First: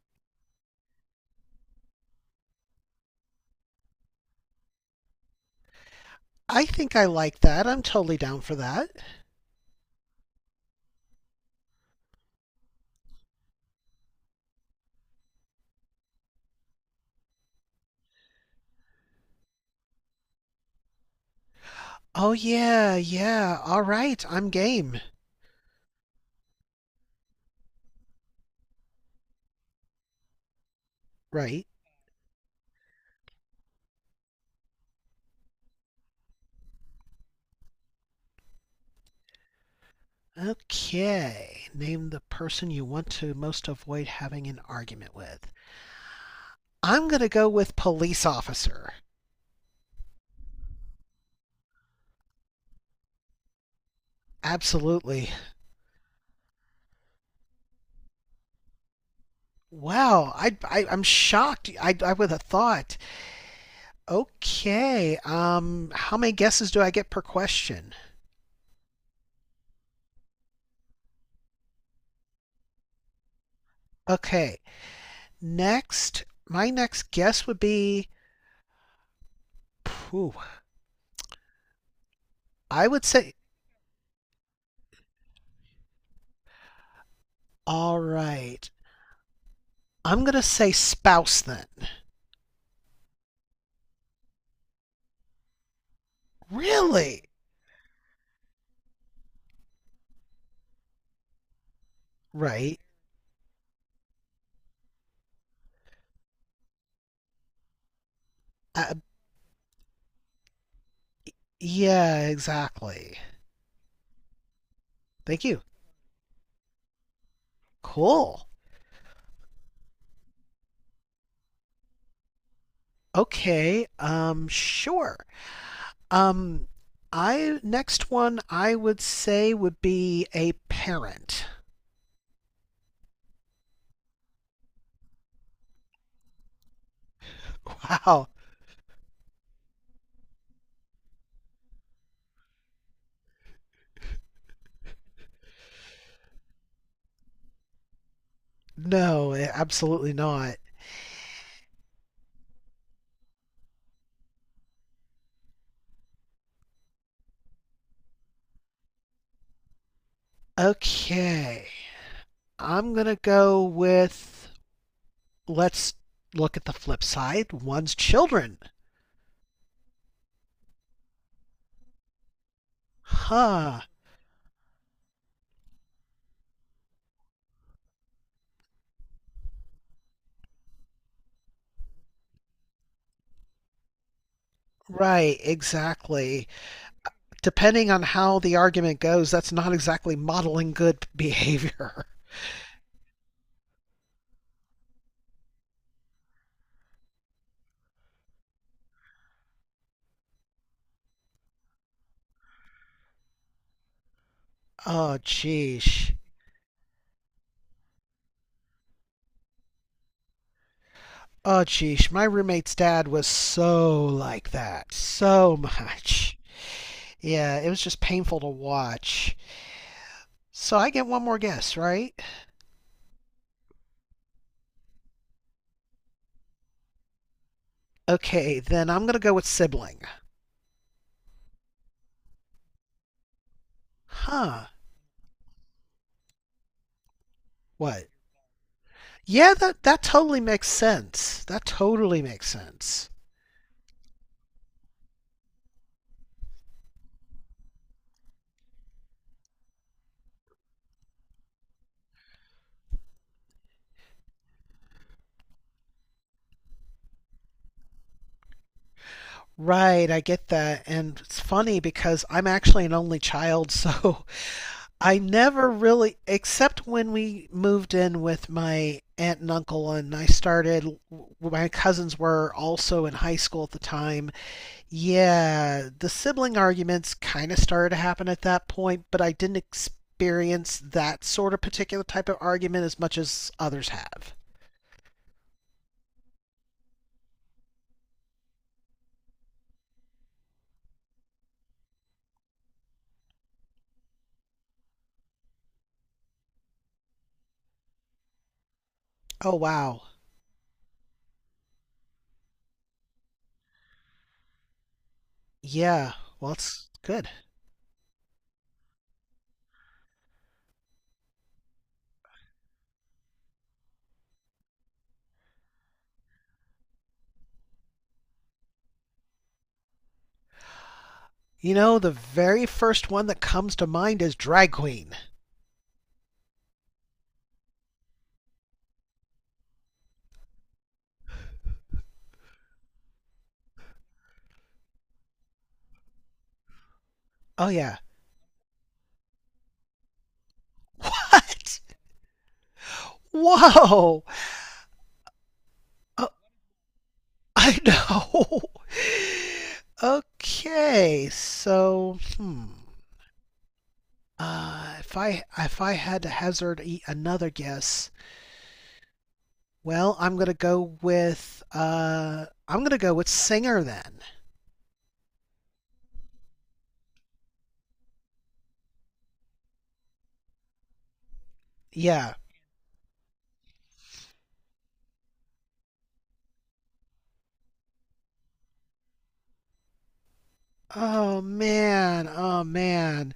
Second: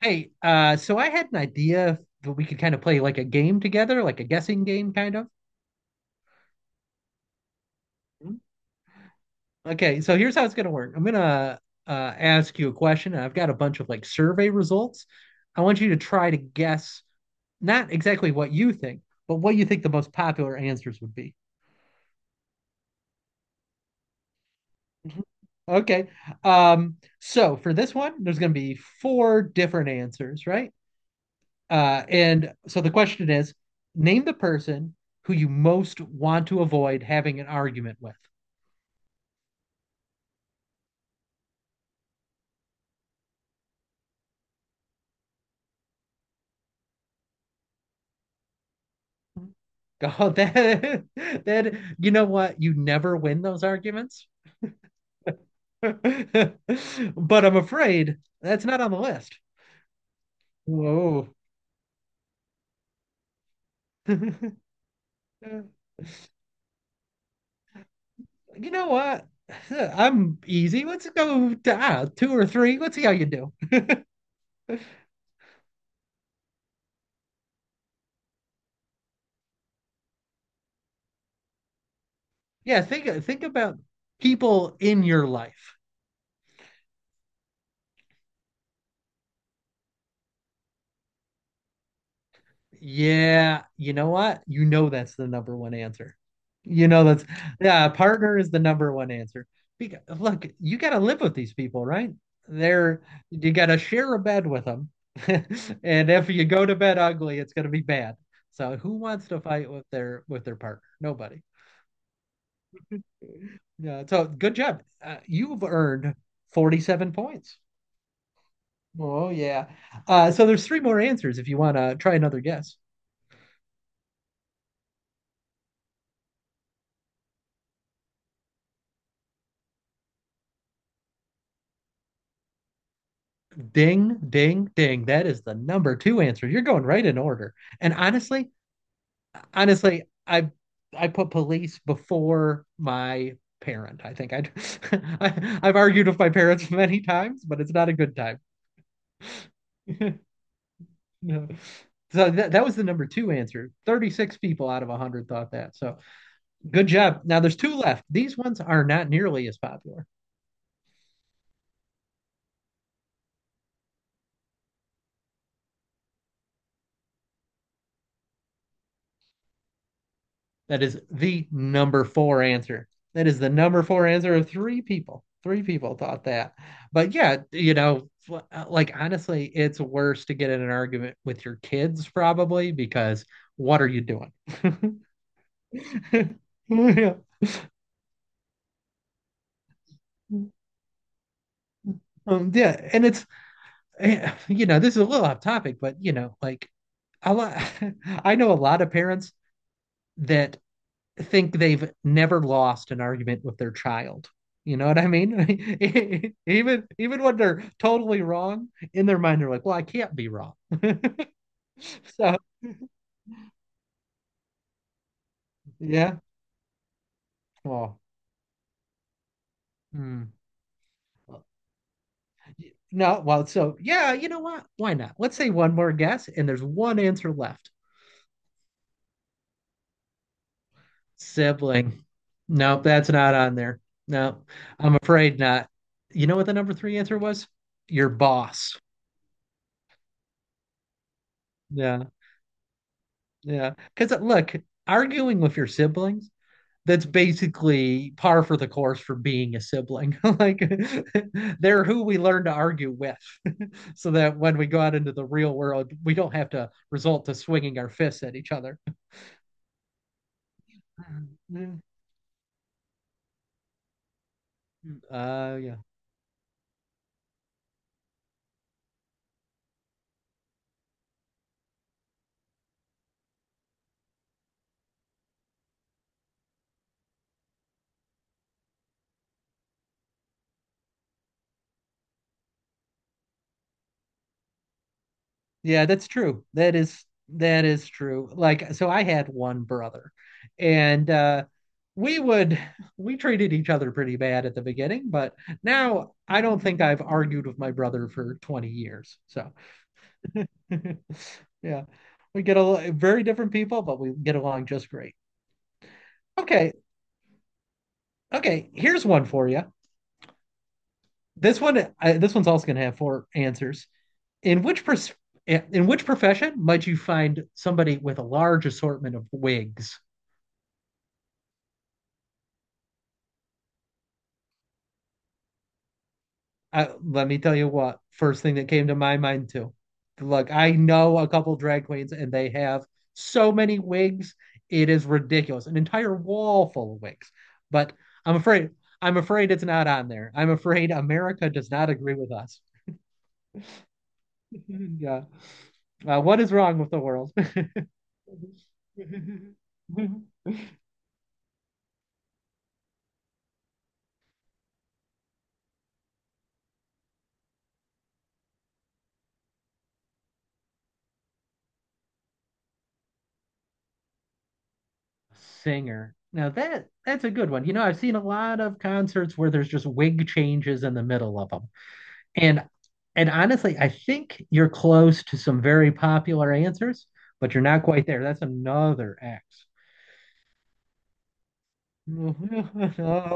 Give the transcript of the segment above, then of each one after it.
Hey, so I had an idea that we could kind of play like a game together, like a guessing game, kind of. I think I like that. I'm totally Mhm. down for that. Okay, so here's how it's gonna work. I'm gonna uh, ask you a question, and I've got a bunch of like survey results. I want you to try to guess not exactly what you think, but what you think the most popular answers would be. Oh, yeah, yeah. All right. I'm game. Mhm. Okay. So for this one, there's gonna be four different answers, right? Right. And so the question is, name the person who you most want to avoid having an argument with. Okay. Name the person you want to most avoid having an argument with. I'm going to go with police officer. Oh, that you know what? You never win those arguments. Absolutely. But I'm afraid that's not on the list. Wow. I'm Whoa. shocked. I would have thought. Okay. How many guesses do I get per question? You know what? I'm easy. Let's go to, two or three. Let's see how you do. Okay. Next, my next guess would be. Phew, Yeah, I would think say. think about people in your life. All right. I'm gonna say spouse then. Yeah, you know what? You know that's the number one answer. You know Really? that's yeah, partner is the number one answer. Because look, you got to live with these people, right? Right? They're you got to share a bed with them. And if you go to bed ugly, it's going to be bad. So Uh, who wants to fight with their partner? Nobody. yeah, exactly. Yeah, so good job. Thank you. You've earned 47 points. Cool. Oh yeah. So there's three more answers if you want to try another guess. Okay. Sure. Um, I next one I would say would be a parent. Ding, ding, ding. That is the number two answer. You're going right in order. And Wow. honestly, honestly, I put police before my parent. I think I'd, I've argued with my parents many times, but it's not a good time. No, eh, absolutely not. No. So that was the number two answer. 36 people out of 100 thought that. So good job. Now there's two left. These ones are not nearly as popular. Okay. I'm gonna go with, let's look at the flip side. One's children. That is the number four answer. That is the Huh. number four answer of three people. Three people thought that. But yeah, you know, like honestly, it's worse to get in an argument with your kids probably because what are you doing? Right, exactly. yeah. Depending on how the argument goes, that's not exactly modeling good behavior. Yeah. And you know, this is a little off topic, but you know, like a lot, I know a lot of parents that think they've never lost an argument with their child. You know what I Oh, jeez. mean? Even when they're totally wrong, in their mind they're like, "Well, I can't be wrong." Oh, jeez. My So roommate's dad was so like that. So yeah, much. Yeah, it was just well, painful to watch. mm. So I get one more guess, right? no, well, so yeah, you know what? Why not? Let's say one more guess, and there's one answer left. Okay, then I'm going to go with sibling. Sibling. Nope, that's not on there. No, Huh. I'm afraid not. You know what the number three answer was? What? Your boss. Yeah, that, that totally makes sense. That Yeah, totally makes sense. yeah. Because look, arguing with your siblings that's basically par for the course for being a sibling. like they're who we learn to argue with, so that when we go out into the real world, we don't have to resort to swinging our fists at each other. Right, I get that. And it's funny because I'm actually an only child, so I never Yeah, really, except when we moved in with my aunt and uncle, and I started, my cousins were also in high school at the time. Yeah, the sibling arguments kind of started to happen at that point, but I didn't experience that sort of particular type of argument as much as others have. yeah, that's true. That is true. Like, so I had one brother, and we would we treated each other pretty bad at the beginning, but now I don't think I've argued with my brother for 20 years. So. Oh, wow. Yeah. We get a very different people, but we get along just great. Yeah, well, Okay. it's good. Okay. Here's one for you. This one, I, this one's also going to have four answers. In which pers- in which profession might you find somebody with a large assortment of wigs? You know, the very first one that comes to mind is Drag Queen. I, let me tell you what, first thing that came to my mind too. Look, I know a couple drag queens and they have so many wigs. It is ridiculous. An entire wall full of wigs. Oh, But yeah. I'm afraid I'm afraid it's not on there. I'm afraid America does What? not agree with us. Whoa! Yeah. What is wrong with the world? I know. Okay, so hmm. If I had to hazard another guess, well, I'm gonna go with I'm gonna go with singer then. Singer. Now that's a good one. You know, I've seen a lot of concerts where there's just wig changes in the middle of them. Yeah. And and honestly, I think you're close to some very popular answers, but you're not quite there. That's another X. Oh man. Oh man.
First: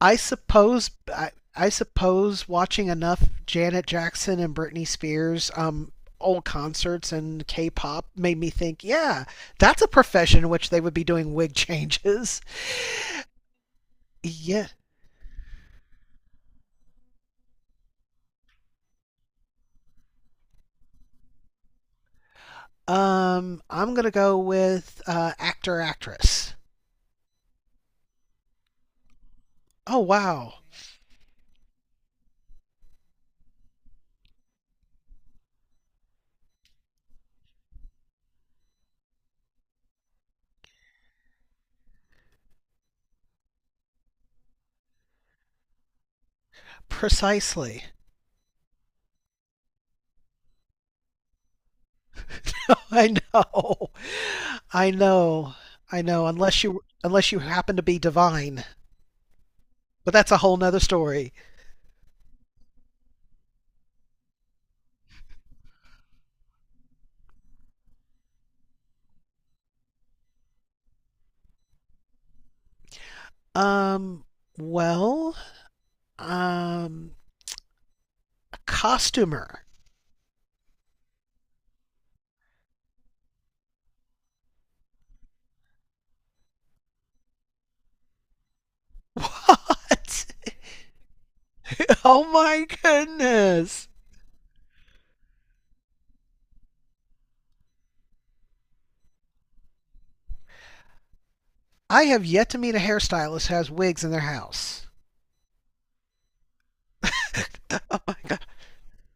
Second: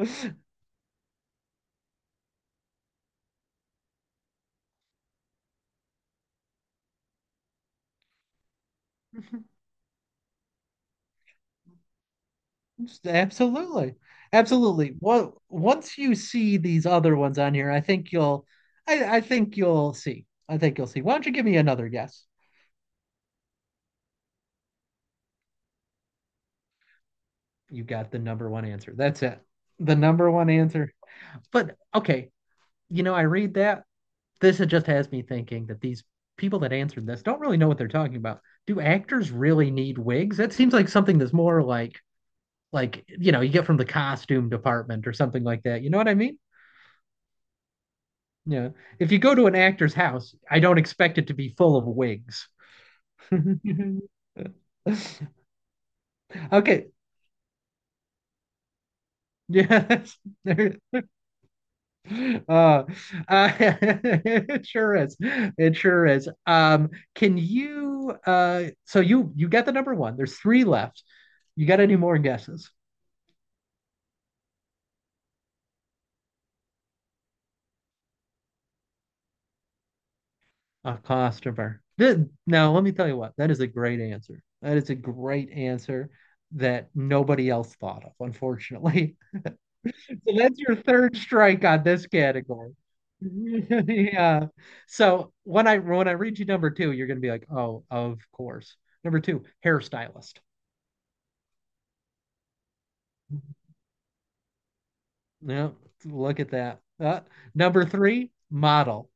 I No. suppose I, I suppose watching enough Janet Jackson and Britney Spears old concerts and K-pop made me think, yeah, that's a profession in which they would be doing wig changes. Absolutely. Yeah. Absolutely. Well, once you see these other ones on here, I think you'll see. I think you'll see. Why don't you give me another guess? I'm going to go with actor actress. You got the number one answer. That's it. The Oh number one wow. answer. But okay, you know, I read that this just has me thinking that these people that answered this don't really know what they're talking about. Do actors really need wigs? That seems like something that's more like you know you get from the costume department or something like that. You know what I mean? Precisely. Yeah. If you go to an actor's house, I don't expect it to be full of wigs. I know. I know. I know, unless you okay. unless you happen to be divine. But Yes. that's a whole There, nother story. Uh, it sure is. It sure is. Can you so you get the number one. There's three left. You got any more guesses? Um well, um, a costumer. A customer. Now, let me tell you what. That is a great answer. That is a great answer that nobody else thought of, unfortunately. What? So that's your third strike on this Oh my category. goodness. Yeah. So when I read you number two, you're gonna be like, oh, of course. Number two, hairstylist. I have yet to meet a hairstylist who has wigs in their house. No, look at that. Uh, number Oh my three, god. model.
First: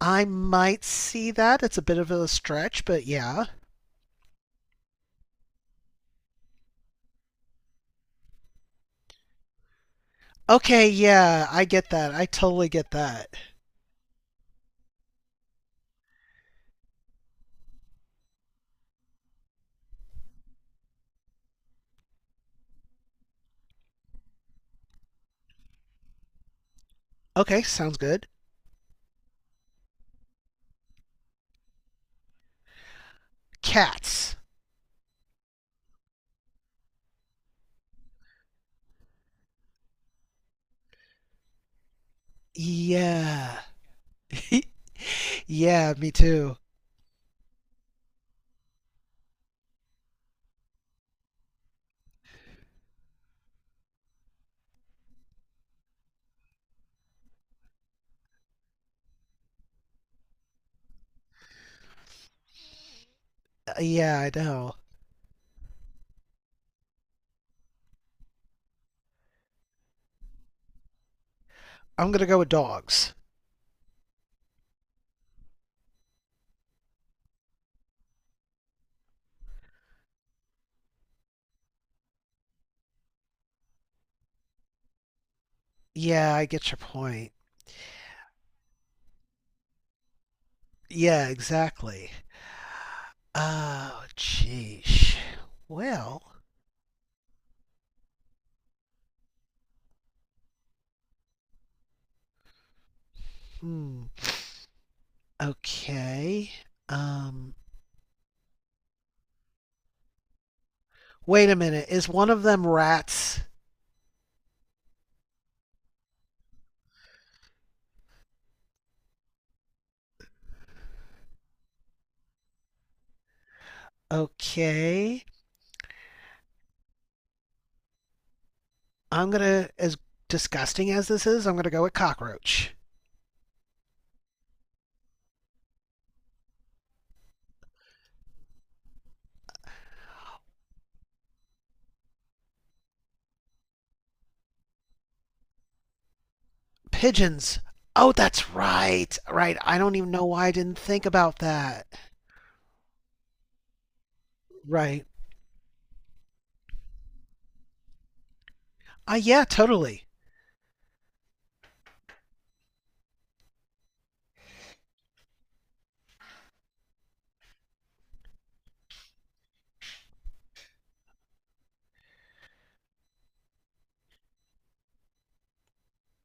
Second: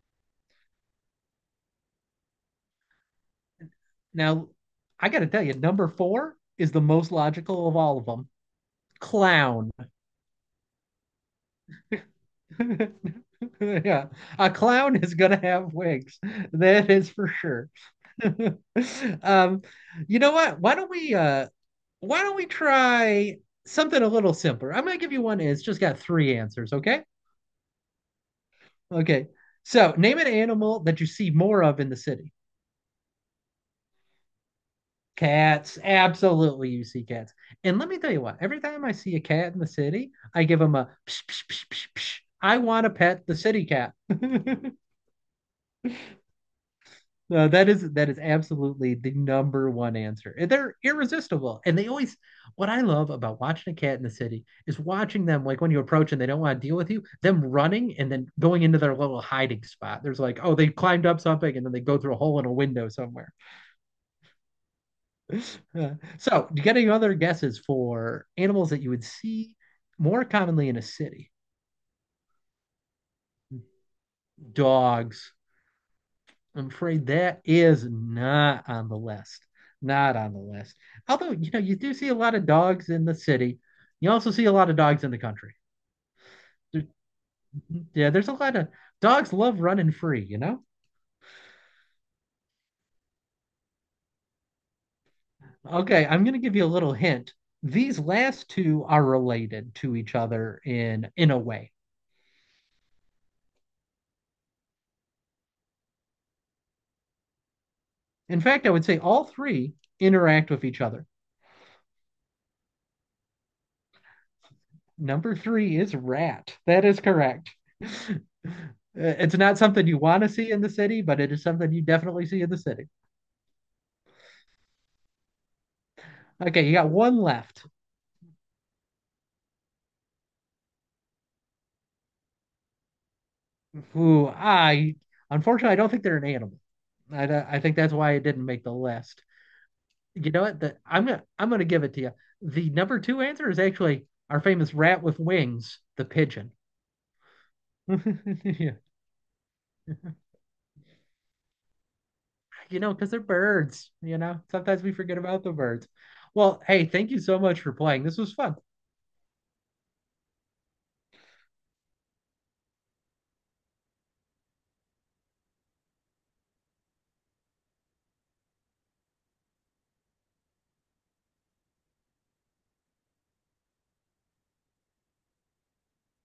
I might see that. It's a bit of a stretch, but yeah. Now, I got to tell you, number four is the most logical of all of them. Clown. Okay, yeah, I get that. I totally get that. Yeah, a clown is gonna have wigs. That is for sure. Um, you know what? Why don't we try something a little simpler? I'm gonna give you one. It's just got three answers, okay? Okay, sounds good. Okay. So name an animal that you see more of in the city. Cats. Cats, absolutely, you see cats. And let me tell you what, every time I see a cat in the city, I give them a psh, psh, psh, psh, psh. I want to pet the Yeah. city cat. Yeah, me too. No, that is absolutely the number one answer. They're irresistible. And they always what I love about watching a cat in the city is watching them like when you approach and they don't want to deal with you, them running and then going into their little hiding spot. There's like, oh, they climbed up something and then they go through a hole in a window somewhere. Yeah, I know. So, do you got any other guesses for animals that you would see more commonly in a city? I'm gonna go with dogs. Dogs. I'm afraid that is not on the list. Not on the list. Although, you know, you do see a lot of dogs in the city. You also see a lot of dogs in the country. Yeah, I get your There- point. Yeah, there's a lot of dogs love running free, you know? Yeah, exactly. Oh, jeez. Okay, Well, I'm going to give you a little hint. These last two are related to each other in a way. hmm. Okay. Um, In fact, I would say all three interact with each other. Wait a minute. Is one of them rats? Number three is rat. That is correct. It's not something you want to see in the city, but it is something you definitely see in the city. Okay. Okay, you got one left. I'm gonna, as disgusting as this is, I'm gonna go with cockroach. Who I unfortunately I don't think they're an animal. I think that's why it didn't make the list. You know what? I'm gonna give it to you. The number two answer is actually our famous rat with wings, the pigeon. Pigeons. Oh, that's Yeah. right. Right. I don't even know why I didn't think about that. You know, because they're birds. You know, sometimes we Right. forget about the birds. Well, hey, thank you so much for playing. This was fun. Ah, yeah, totally.